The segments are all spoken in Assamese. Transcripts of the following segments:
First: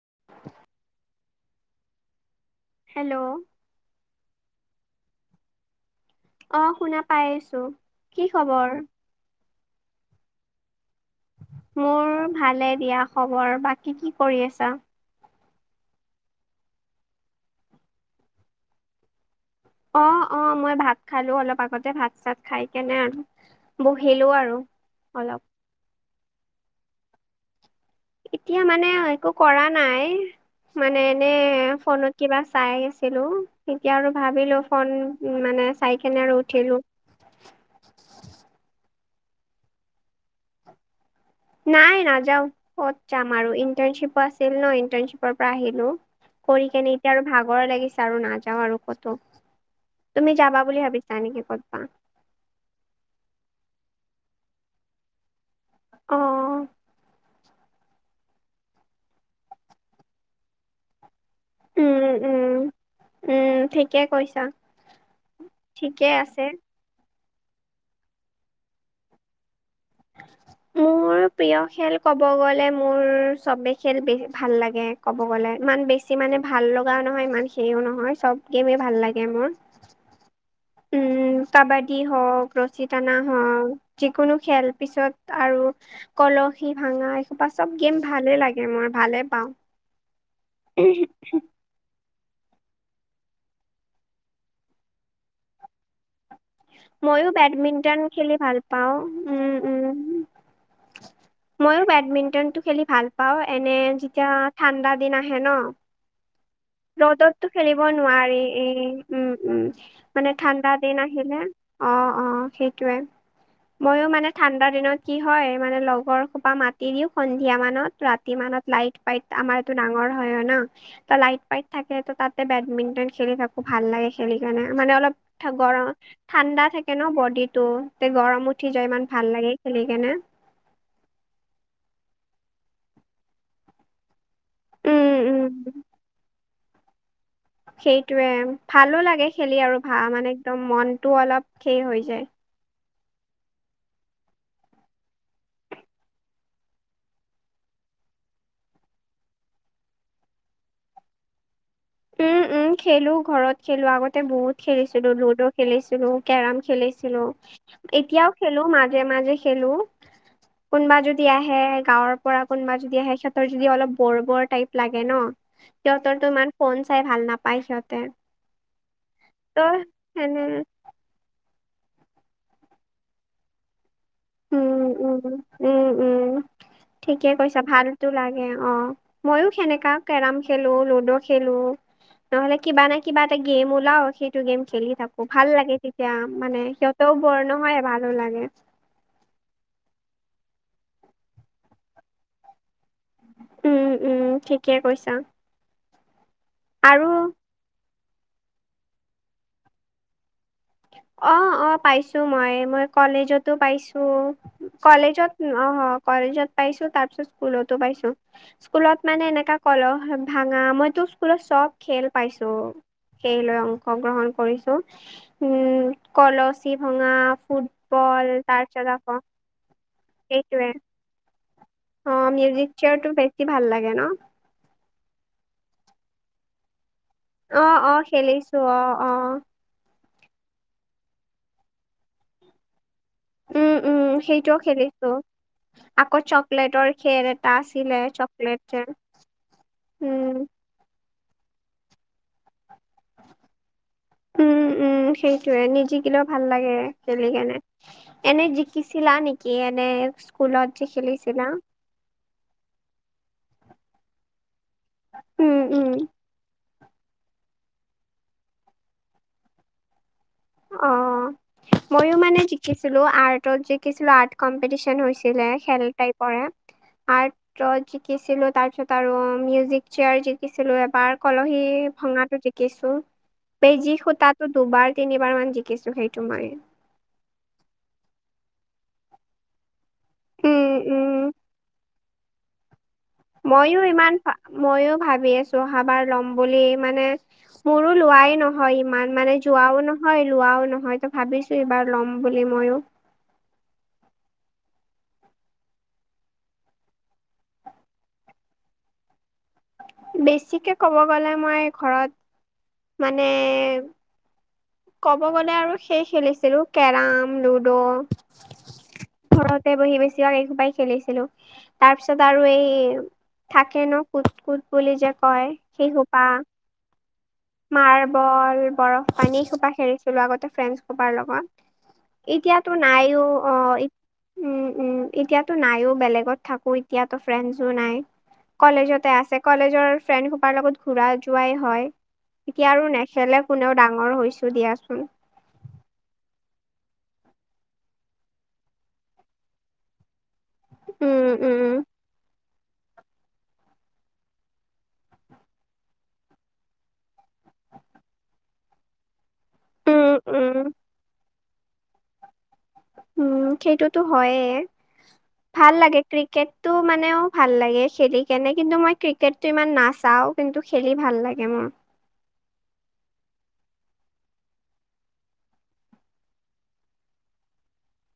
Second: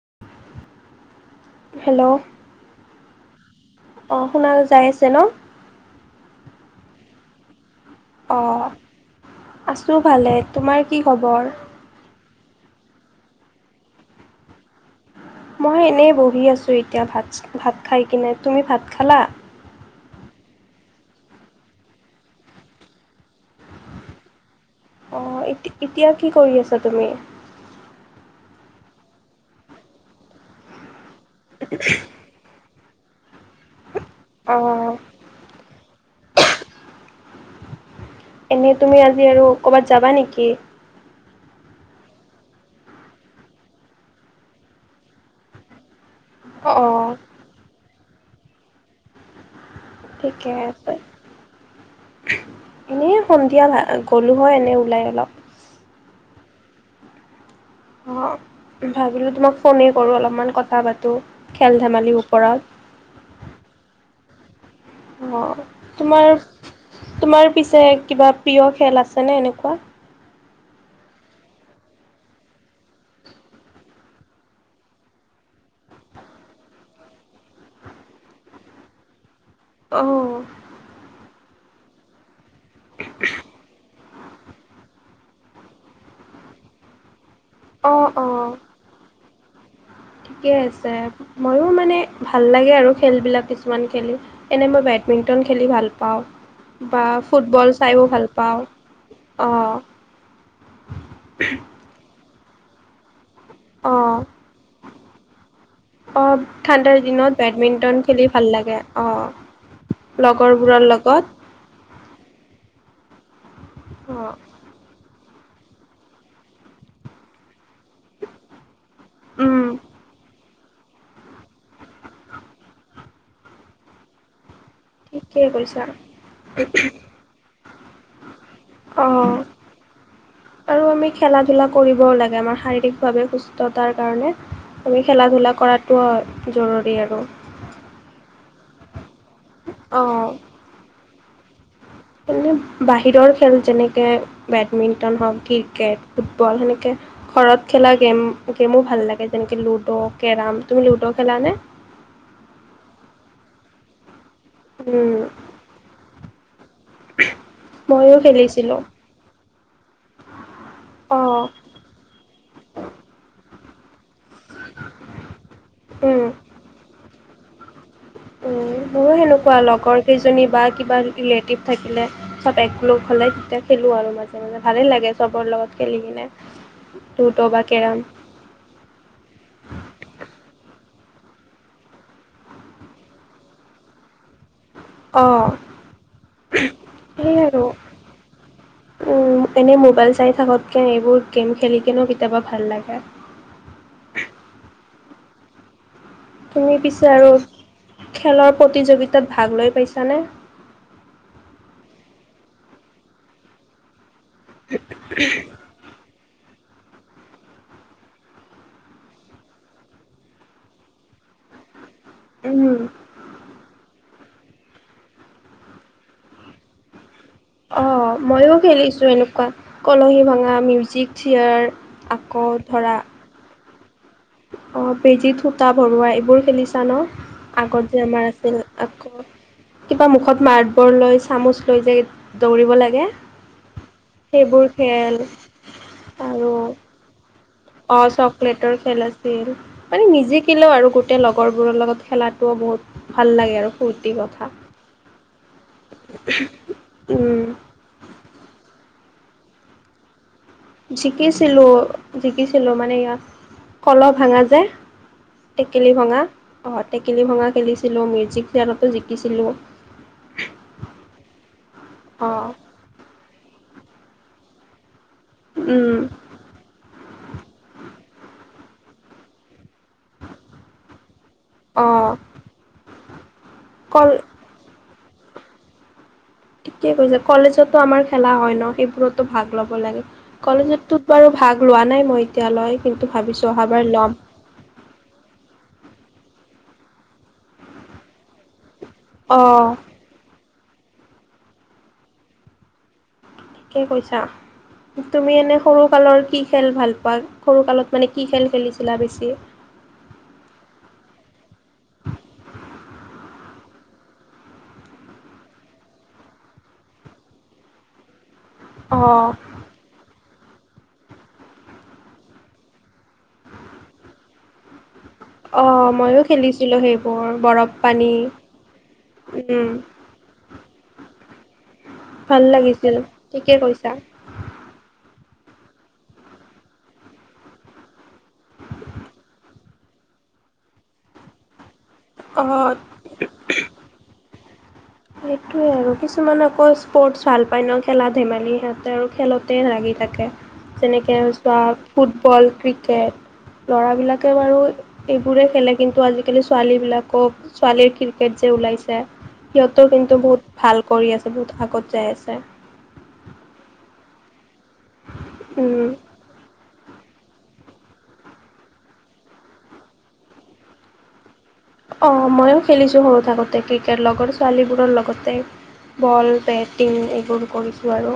[unintelligible] হেল্ল'। হেল্ল অ শুনা যাই আছে ন? অ শুনা পাই আছো। কি অ খবৰ আছো ভালে। তোমাৰ কি খবৰ? মোৰ ভালে দিয়া খবৰ। বাকী কি কৰি আছা? মই এনেই বহি আছো এতিয়া ভাত চা ভাত খাই কিনে, তুমি ভাত খালা? অ অ মই ভাত খালো অলপ আগতে ভাত চাত খাই কেনে আৰু বহিলো আৰু। অ অলপ এতি এতিয়া কি কৰি আছা তুমি? এতিয়া মানে একো কৰা নাই মানে এনে ফোনত কিবা চাই আছিলো তেতিয়া আৰু ভাবিলো ফোন অঁ মানে চাই কেনে আৰু উঠিলো। এনেই তুমি আজি আৰু ক'ৰবাত যাবা নেকি? নাই নাযাও ক'ত যাম আৰু ইটানশ্বিপ আছিল ন ইটাৰ্ণশ্বিপৰ পৰা আহিলো। কৰি কেনে, অঁ এতিয়া আৰু ভাগৰে লাগিছে আৰু নাযাওঁ আৰু ক'তো। তুমি ঠিকে, যাবা বুলি আছে। ভাবিছা নেকি ক'তবা? এনেই, সন্ধিয়া [unintelligible] গ'লো হয়, এনেই ওলাই অলপ। অ। অ ভাবিলো তোমাক ফোনে কৰো অলপমান কথা পাতো উম, খেল-ধেমালিৰ উম, ওপৰত। উম ঠিকে কৈছা। অ'! ঠিকে তোমাৰ, আছে। তোমাৰ পিছে, কিবা প্ৰিয় খেল আছেনে এনেকুৱা? মোৰ [inaudible] প্ৰিয় খেল, ক'ব গ'লে মোৰ, চবে খেল ভাল লাগে, ক'ব গ'লে। ইমান বেছি বেছি মানে, ভাল লগাও নহয়, ইমান সেইও নহয়। চব গেমেই ভাল লাগে মোৰ। অ'! উম! কাবাডী হওঁক, ৰছী টানা হওঁক। যিকোনো, খেল পিছত আৰু কলহী ভাঙা, এসোপা চব, গেম অঁ ভালে অঁ লাগে। গেম মই, ভালেই পাওঁ। ঠিকে আছে, মইয়ো মানে ভাল লাগে আৰু খেলবিলাক, কিছুমান খেলি। এনেই মই, বেডমিণ্টন খেলি ভাল পাওঁ। বা মইয়ো ফুটবল বেডমিণ্টন চাইও খেলি ভাল পাওঁ। উম, অঁ উম। মইয়ো বেডমিন্টনটো খেলি ভাল পাওঁ। এনে, অঁ যেতিয়া, ঠাণ্ডা দিন আহে, ন'। অঁ ঠাণ্ডাৰ দিনত ৰ'দতটো খেলিব বেডমিণ্টন খেলি নোৱাৰি। ভাল এ, লাগে অঁ উম, উম। মানে, ঠাণ্ডা লগৰবোৰৰ দিন লগত আহিলে। অ' অ'! সেইটোৱে, মইয়ো মানে, অঁ ঠাণ্ডা দিনত কি হয়, মানে, লগৰ সোপা মাতি দিওঁ, সন্ধিয়া মানত, ৰাতি মানত। লাইট-পাইট আমাৰ উম এইটো ডাঙৰ হয়। অ'! ন', ত' লাইট লাইট থাকেতো। তাতে, বেডমিণ্টন খেলি থাকোঁ, ভাল লাগে খেলি। খেলি কাৰণে, মানে, অলপ ঠিকেই কৈছা গৰম, ঠাণ্ডা থাকে ন' বডিটো। তেতিয়া, গৰম উঠি যায়। ইমান অঁ ভাল লাগে, খেলি কেনে। আৰু আমি, খেলা-ধূলা কৰিবও লাগে। আমাৰ, শাৰীৰিকভাৱে সুস্থতাৰ কাৰণে। আমি, উম খেলা- ধূলা উম কৰাটো জৰুৰী আৰু। সেইটোৱে, ভালো লাগে খেলি আৰু। [unintelligible] অঁ মানে, একদম মনটোও অলপহে হৈ যায়। মানে, বাহিৰৰ খেল যেনেকে, বেডমিণ্টন হওঁক, ক্ৰিকেট, ফুটবল, সেনেকে ঘৰত খেলা গেম, গেমো ভাল লাগে, যেনেকে- লুডো, কেৰম। তুমি লুডু খেলা নে? উম, উম! খেলোঁ ঘৰত, খেলোঁ। আগতে, বহুত খেলিছিলোঁ। উম লুডু খেলিছিলোঁ, কেৰম খেলিছিলোঁ। ময়ো এতিয়াও, খেলোঁ খেলিছিলোঁ মাজে-মাজে। খেলোঁ। কোনোবা অ যদি আহে, গাঁৱৰ পৰা। কোনোবা যদি আহে, সিহঁতৰ যদি অলপ বৰ- বৰ টাইপ লাগে ন'! উম সিহঁতৰতো, ইমান ফোন চাই ভাল নাপায়, সিহঁতে। উম! মোৰো ত সেনেকুৱা, লগৰ সেনে কেইজনী বা কিবা ৰিলেটিভ থাকিলে, চব একক লগ হ'লে, তেতিয়া খেলোঁ আৰু মাজে ভালে উম লাগে, উম চবৰ লগত উম খেলি উম কিনে। ঠিকে লুডু কৈছা বা কেৰম। ভালতো অ'! লাগে মইয়ো সেনেকা, কেৰম খেলোঁ, লুডু খেলোঁ। নহ'লে, কিবা নে কিবা, এটা গেম ওলাওঁ, সেইটো গেম খেলি। থাকোঁ। অ ভাল লাগে তেতিয়া। মানে, সিহঁতেও সেই বৰ আৰু নহয়, ভালো লাগে। উম, এনেই মোবাইল চাই থাকতকে, এইবোৰ গেম খেলিকনো, কেতিয়াবা ভাল লাগে। উম, উম! ঠিকে কৈছা। তুমি পিছে, আৰু খেলৰ প্ৰতিযোগিতাত ভাগ লৈ পাইছানে? অ'! অ'! পাইছোঁ মই। মই কলেজতো পাইছোঁ। কলেজত, অ'! কলেজত পাইছোঁ। তাৰপিছত, স্কুলতো পাইছোঁ। স্কুলত মানে, এনেকা কলহ ভাঙা, মইতো স্কুলত চব খেল পাইছোঁ। উম। সেই, লৈ অংশগ্ৰহণ কৰিছোঁ। উম! কলচী ভঙা। অ'! ফুটবল মইয়ো তাৰপিছত খেলিছোঁ, আকৌ এনেকুৱা। কলহী ভঙা, সেইটোৱে মিউজিক, চিয়াৰ। অ মিউজিক চেয়াৰ টো বেছি ভাল লাগে ন। অ বেজী সূতা ভৰুৱা এইবোৰ খেলিছা ন। অ অ আগত যে আমাৰ খেলিছো আছিল অ আক। অ কিবা মুখত মাৰ্বল লৈ চামুচ লৈ যায়, দৌৰিব লাগে। উম, উম! সেইটোও সেইবোৰ খেল খেলিছোঁ। আকৌ, আৰু চকলেটৰ খে অ'! চকলেটৰ খেল আছিল। মানে, উম নিজেকিলো আৰু। গোটেই, লগৰবোৰৰ লগত, খেলাটোও বহুত ভাল লাগে আৰু। ফূৰ্তি কথা। উম, উম! সেইটোৱে, নিজিকিলেও ভাল লাগে, খেলি উম। কেনে। এনে জিকি চিলা নেকি এনে। স্কুলত যে খেলিছিলা জিকিছিলো জিকিছিলো মানে ইয়া কলহ ভাঙা যে। উম উম টেকেলি ভঙা অ টেকেলি ভঙা খেলিছিলো মিউজিক চেয়াৰতো জিকিছিলো। অ মইয়ো মানে অঁ জিকিছিলো আৰ্টত জিকিছিলো আৰ্ট কম্পিটিচন হৈছি লে খেল উম টাইপৰে আৰ্টত জিকিছিলো আৰু মিউজিক। চেয়াৰ জিকিছিলো এবাৰ, কলহী অঁ ভঙা জিকিছো, বেজি কল সুতাত। দুবাৰ তিনিবাৰ মান জিকিছো সেইটো মাৰি। কি কৈছে কলেজতো আমাৰ খেলা হয়, ন সেইবোৰতো ভাগ ল'ব লাগে। উম কলেজত উম টোত বাৰু ভাগ লোৱা নাই মই এতিয়ালৈ কিন্তু ভাবি মইয়ো ইমান। মইয়ো ভাবি আছো অহাবাৰ ল'ম বুলি মানে মোৰো লোৱাই নহ। হয় ইমান মানে অঁ যোৱাও নহয়, লোৱাও নহয় ত ভাবিছো এইবাৰ ল'ম বুলি মইয়ো কি কৈছা? তুমি এনে সৰু কালৰ কি খেল ভাল পোৱা সৰু কালত মানে কি খেল খেলিছিলা বেছি? বেছিকে ক'ব গ'লে মই ঘৰত মানে। ক'ব গ'লে আৰু সেই খেলিছিলো কেৰাম, লুডো। অহ ঘৰতে বহি বেছিভাগ এইসোপাই খেলিছিলো তাৰ পিছত আৰু এই থাকেনো। কুট কুট বুলি যে কয়, সেইসোপা। কিলোহ [unintelligible] মাৰ্বল, বৰফ পানী উম সোপা খেলিছিলো আগতে ফ্ৰেনচ হোপাৰ লগত ভাল এতিয়াতো লাগিছিল নাইও ঠিকে অ কৈছা উম, উম এতিয়াতো নাইয়ো বেলেগত থাকো এতিয়াতো ফ্ৰেণ্ডছো নাই। কলেজতে আছে কলেজৰ ফ্ৰেণ্ড হোপাৰ লগত ঘূৰা যোৱাই হয়। অ এতিয়া আৰু নেখেলে কোনেও ডাঙৰ হৈছো দিয়াচোন। সেইটোৱে আৰু কিছুমান আকৌ স্পৰ্টছ ভাল পায় ন খেলা ধেমালি সিহঁতে আৰু খেলতে লাগি থাকে। যেনেকে উম, চোৱা উম, ফুটবল ক্ৰি কেট ল'ৰাবিলাকে বাৰু এইবোৰেই খেলে কিন্তু আজিকালি ছোৱালীবিলাক। ছোৱালীৰ ক্ৰিকেট যে ওলাইছে সিহঁতও কিন্তু উম, বহুত উম, ভাল কৰি আছে। বহুত আগত যাই আছে। উম সেইটোতো হয়ে ভাল লাগে ক্ৰিকেট। টো মানেও ভাল লাগে খেলি কেনে কিন্তু মই ক্ৰিকেটটো ইমান নাচাও কিন্তু খেলি ভাল লাগে মোৰ। অ ময়ো খেলিছোঁ সৰু থাকোতে ক্ৰিকেট লগৰ ছোৱালীবোৰৰ লগতে। বল, বেটিং এইবোৰ কৰিছোঁ আৰু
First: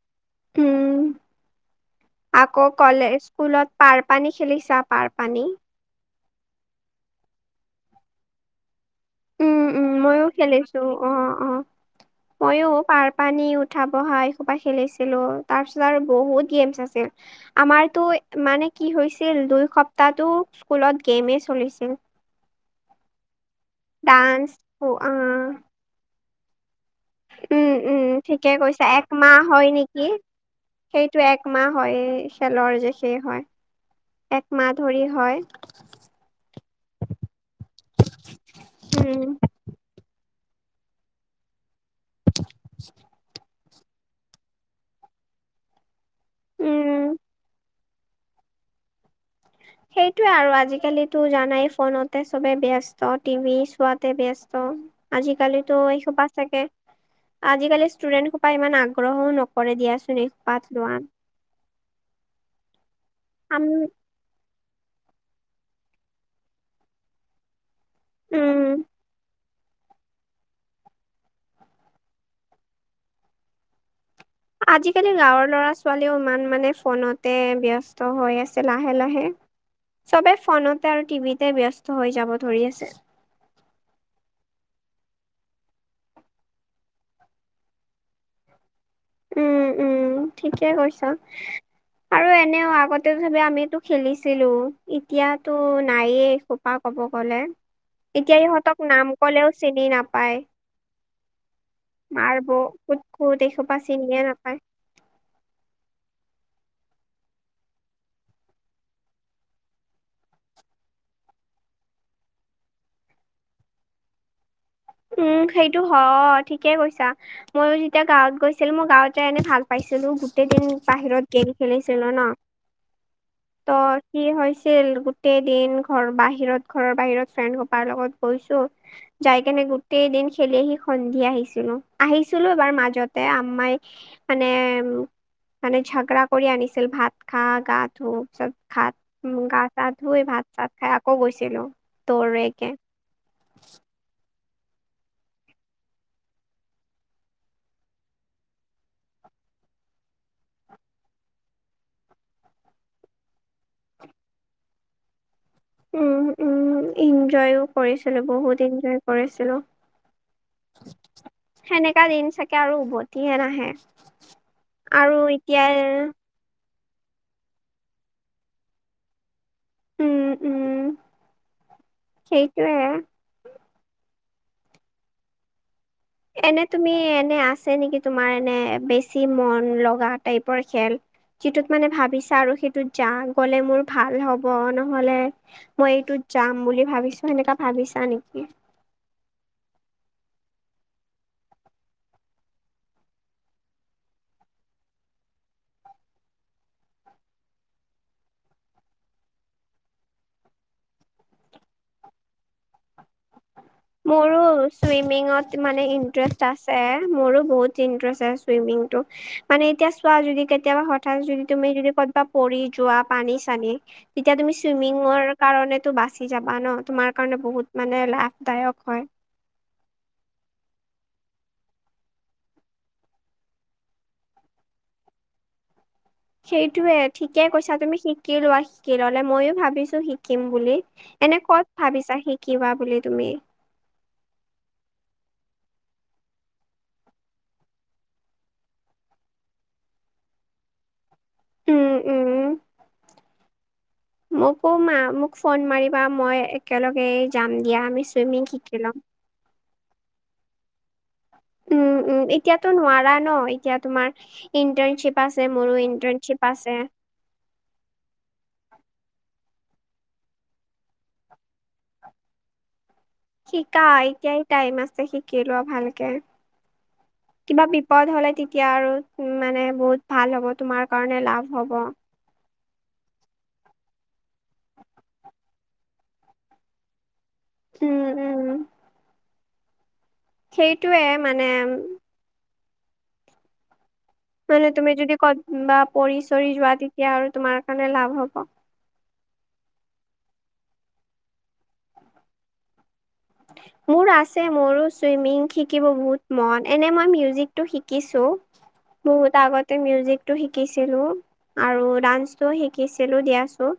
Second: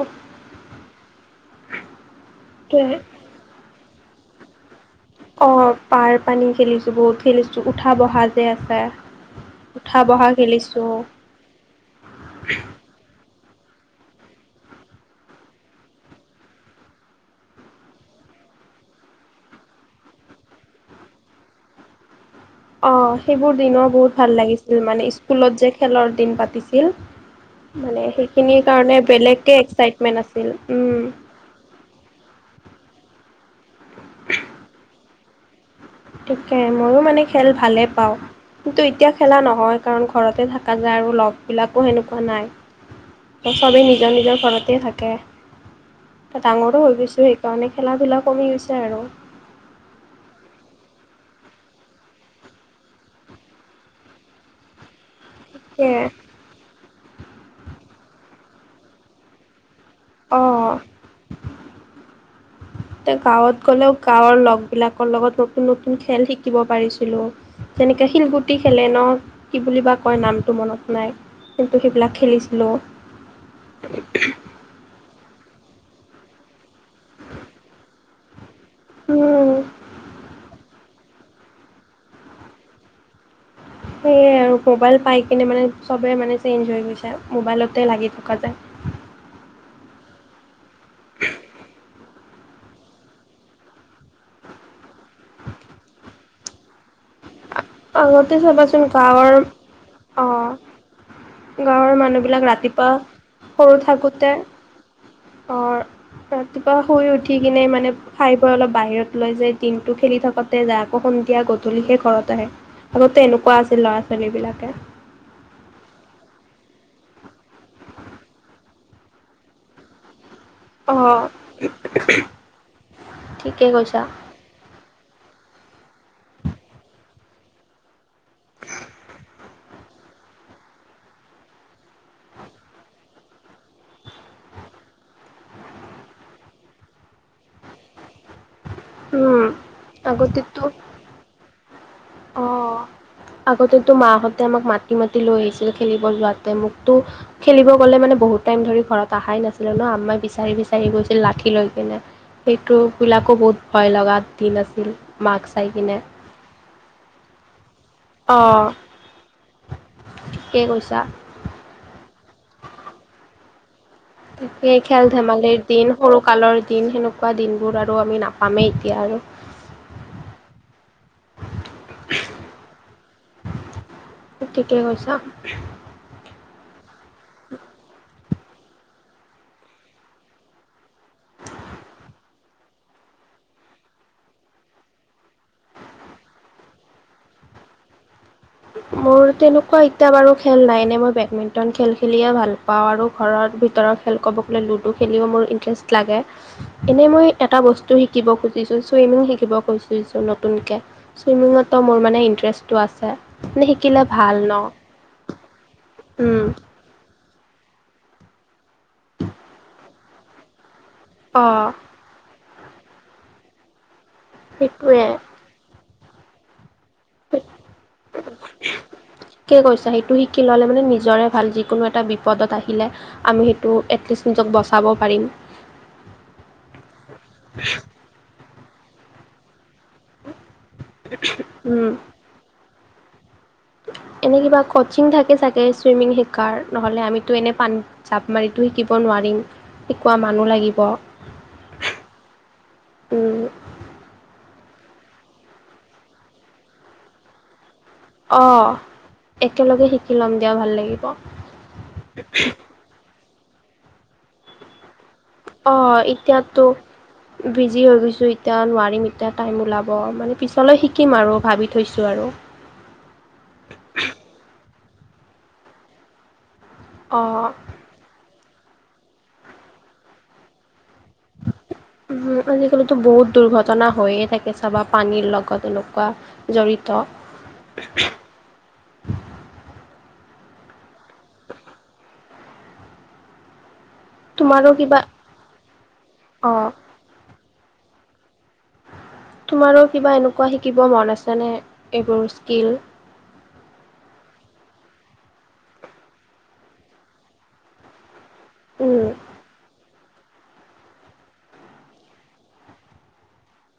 উম আকৌ সেইটোৱে কলেজ, স্কুলত পাৰ পানী খেলিছা পাৰ। পানী? অ', পাৰ -পানী খেলিছোঁ বহুত খেলিছোঁ উঠা -বহা যে আছে উম উম উঠা ময়ো বহা খেলিছো। খেলিছোঁ। অ অ মইয়ো পাৰ পানী উঠা বহা এইসোপা খেলিছিলোঁ তাৰ পিছত আৰু বহুত গেমছ আছে। আমাৰতো মানে কি হৈছিল দুই সপ্তাহটো স্কুলত গেমে চলিছিল। অ সেইবোৰ দিনৰ বহুত ভাল ডান্স লাগিছিল অ মানে আ স্কুলত যে খেলৰ দিন পাতিছিল উম উম মানে ঠিকে সেইখিনিৰ কৈছা কাৰণে একমাহ বেলেগে হয় নেকি? একচাইটমেন্ট আছিল উম সেইটো একমাহ হয়, খেলৰ যে সেই হয়। একমাহ ধৰি হয়। তাকেই, ময়ো মানে খেল ভালেই পাওঁ। কিন্তু এতিয়া উম খেলা নহয়। কাৰণ ঘৰতে থকা যায়, আৰু লগবিলাকো সেনেকুৱা নাই। চবেই নিজৰ নিজৰ ঘৰতে থাকে। ডাঙৰো হৈ উম গৈছো সেইকাৰণে। খেলা ধূলা কমি গৈছে আৰু সেইটোৱে আৰু আজিকালো জানাই ফোনতে চবে ব্যস্ত টিভি চোৱাতে ব্যস্ত আজিকালি। ত এই সেয়াই সোপা চাগে, আজিকালি ষ্টুডেন্ট সোপা ইমান আগ্ৰহও নকৰে দিয়া। অ'। পাত লোৱা, এতিয়া গাঁৱত আম। গ'লেও গাঁৱৰ লগবিলাকৰ লগত নতুন নতুন খেল শিকিব পাৰিছিলোঁ। যেনেকে শিলগুটি উম খেলে ন! কি বুলি বা কয় নামটো মনত নাই। কিন্তু সেইবিলাক খেলিছিলোঁ। আজিকালি গাঁৱৰ ল'ৰা-ছোৱালীও ইমান মানে ফোনতে ব্যস্ত। হৈ আছে লাহে লাহে। উম চবে ফোনত তে আৰু টিভিতে ব্যস্ত হৈ যাব ধৰি আছে। সেয়াই আৰু, মোবাইল পাই কিনে মানে চবেই মানে চেইঞ্জ হৈ গৈছে। মোবাইলতে লাগি থকা যায়। উম উম ঠিকে কৈছ। আৰু এনেও আগতে আগত চবেই আমিতো খেলিছিলো, এতিয়াতো নায়েই খোপা কব গ'লে। আগতে এতিয়া ইহঁতক চাবাচোন নাম গাঁৱৰ, ক'লেও চিনি নাপায়। অ'। গাঁৱৰ মানুহবিলাক মাৰব ৰাতিপুৱা কুট কুট এইসোপা সৰু চিনিয়ে থাকোতে, নাপায়। অৰ ৰাতিপুৱা শুই উঠি কিনে মানে। খাই-বৈ অলপ বাহিৰত লৈ যায় দিনটো খেলি থাকোতে যায়। আকৌ সন্ধিয়া গধূলিহে ঘৰত আহে। আগতে এনেকুৱা আছিল, ল'ৰা-ছোৱালীবিলাকে। উম, সেইটো হয় ঠিকেই কৈছা। ময়ো যেতিয়া গাঁৱত গৈছিলো, মই গাঁৱতে এনে ভাল পাইছিলো গোটেইদিন অ' বাহিৰত গেম খেলিছিলো ন? ঠিকে ত কৈছা। কি হৈছে ছিল গোটেই দিন, ঘৰ বাহিৰত ঘৰৰ বাহিৰত ফ্ৰেণ্ডসোপাৰ লগত গৈছো। যাই কেনে গো গোটেইদিন খেলি আহি সন্ধিয়া আহিছিলো। আহিছিলো এবাৰ মাজতে আম্মাই মানে উ, মানে ঝগড়া কৰি আনিছিল ভাত খা, গা ধুও চব ভাত, উম। গা-চা ধুই আগতেতো ভাত-চাত খাই আকৌ গৈছিলোঁ, দৌৰিকে। অ' আগতেতো মাহঁতে আমাক মাতি মাতি লৈ আহিছিল খেলিব যোৱাতে, মোকতো। খেলিব গ'লে মানে বহুত টাইম ধৰি ঘৰত অহাই নাছিলো ন! আম্মাই বিচাৰি বিচাৰি গৈছিল লাঠি লৈ কিনে। সেইটোবিলাকো বহুত ভয় লগা দিন আছিল, মাক চাই কিনে। উম উম এনজয়ও কৰিছিলো, বহুত অ'। এনজয় কৰিছিলো। ঠিকেই কৈছা। সেনেকা দিন চাগে আৰু উভতিয়ে নাহে। আৰু এতিয়া খেল-ধেমালিৰ দিন সৰু। কালৰ দিন, সেনেকোৱা দিনবোৰ আৰু আমি নাপামেই এতিয়া আৰু। উম উম। সেইটোৱে তুমি ঠিকে কৈছা। এনে তুমি, এনে আছে নেকি তোমাৰ, এনে বেছি মন লগা টাইপৰ খেল? যিটোত মানে ভাবিছা আৰু সেইটোত যা গ'লে মোৰ ভাল হ'ব নহ'লে! মই এইটোত যাম বুলি ভাবিছো, সেনেকা ভাবিছা নেকি? মোৰ তেনেকুৱা এতিয়া বাৰু খেল নাই এনে! মই বেডমিন্টন খেল খেলিয়ে ভাল পাওঁ আৰু, ঘৰৰ ভিতৰৰ খেল ক'ব গ'লে লুডু খেলিও মোৰ ইণ্টাৰেষ্ট লাগে। এনেই মই এটা বস্তু শিকিব খুজিছো, চুইমিং শিকিব খুজিছো নতুনকে। চুইমিঙতো মোৰ মানে ইণ্টাৰেষ্টটো আছে, মানে সি মোৰো চুইমিঙত মানে ইন্টাৰেষ্ট উম আছে। ছে, মোৰো বহুত ইন্টাৰেষ্ট চুইমিংটো। মানে এতিয়া চোৱা যদি কেতিয়াবা হয় হঠাৎ যদি অ তুমি যদি ক'ৰবাত পৰি যোৱা পানী-চানীয়ে, তেতিয়া তুমি সেইটোৱে চুইমিঙৰ কাৰণেতো বাচি যাবা ন? তোমাৰ কাৰণে বহুত মানে লাভদায়ক। হয় ঠিকে কৈছা। সেইটো শিকি ল'লে মানে টো নিজৰে ভাল যিকোনো এটা বিপদত আহিলে আমি সেইটো এটলিষ্ট নিজক বচাব পাৰিম সেইটোয়ে ঠিকে কৈছা তুমি শিকি লোৱা শিকি ললে মইয়ো ভাবিছো শিকিম বুলি, এনে ক'ত উম ভাবিছা শিকিবা বুলি তুমি? এনে কিবা কচিং থাকে চাগে চুইমিং শিকাৰ, নহ'লে আমিতো এনে পানীত জাপ মাৰিতো শিকিব নোৱাৰিম শিকোৱা মানুহ লাগিব উম উম উ মোকো মা মোক ফোন মাৰিবা মই একেলগে যাম দিয়া আমি চ অ একেলগে শিকি লম দিয়া ভাল লাগিব। উ উ এতিয়াতো নোৱাৰা ন এতিয়া তোমাৰ ইণ্টাৰ্নশ্বিপ আছে মোৰো অঁ ইণ্টাৰ্নশ্বিপ এতিয়াতো আছে বিজি হৈ গৈছো এতিয়া নোৱাৰিম এতিয়া টাইম ওলাব মানে পিছলৈ শিকিম আৰু ভাবি থৈছো আৰু শিকা এতিয়াই টাইম আছে শিকি লোৱা ভালকে অঁ কিবা বি পদ হলে তেতিয়া আৰু মানে বহুত ভাল হ'ব তোমাৰ কাৰণে লাভ হ'ব উ আজিকালিতো বহুত দুৰ্ঘটনা হৈয়ে থাকে চাবা পানীৰ লগত এনেকোৱা জড়িত উম উম সেইটোৱে মানে মানে তোমাৰো তুমি কিবা যদি কত বা পৰি চৰি অ', যোৱা তেতিয়া আৰু তোমাৰ কাৰণে লাভ হ'ব তোমাৰো কিবা এনেকোৱা শিকিব মন আছেনে এইবোৰ স্কিল মোৰ আছে মোৰো ছুইমিং শিকিব বহুত মন এনে মই মিউজিকটো শিকিছো উম, বহুত আগতে মিউজিক টো শিকিছিলো আৰু ডান্সটো শিকিছিলো দিয়াচো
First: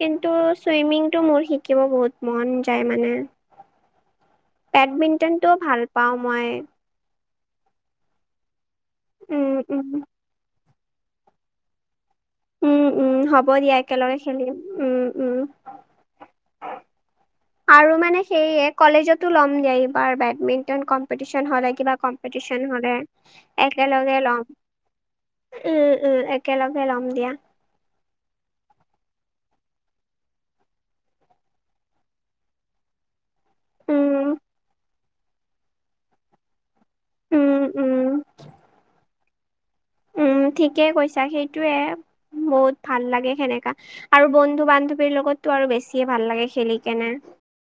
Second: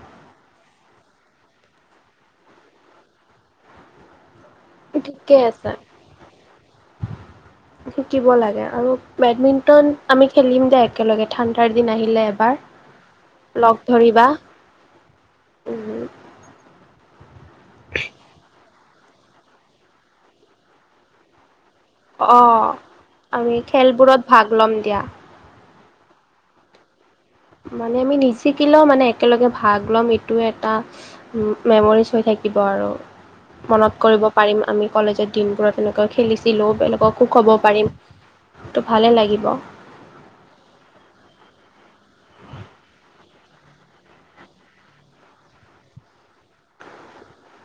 কিন্তু চুইমিংটো মোৰ শিকিব বহুত মন যায় মানে ঠিকে বেডমিণ্টনটো আছে ভাল পাও মই। শিকিব লাগে আৰু উম, উম, বেডমিন্টন আমি খেলিম দে একেলগে ঠাণ্ডাৰ দিন আহিলে এবাৰ। উম উম হ'ব দিয়া লগ একেলগে ধৰিবা খেলিম উম উম। উম, আৰু মানে সেয়ে কলেজতো ল'ম দিয়া এইবাৰ বেডমিন্টন কম্পিটিচন হলে কিবা কম্পিটিশন অ'। হলে আমি একেলগে খেলবোৰত লম ভাগ দিয়া। উম উম একেলগে লম দিয়া মানে আমি নিজিকিলেও মানে একেলগে ভাগ ল'ম এইটো এটা উ মেমৰিজ হৈ থাকিব আৰু মনত উম, কৰিব পাৰিম আমি কলেজৰ দিনবোৰত তেনেকৈ খেলিছিলো বেলেগ কো ক'ব উম, পাৰিম উম, তো ভালে লাগিব উম ঠিকেই কৈছা সেইটোয়ে বহুত ভাল লাগে সেনেকা আৰু বন্ধু - বান্ধৱীৰ লগততো আৰু বেছিয়ে ভাল লাগে খেলি কেনে।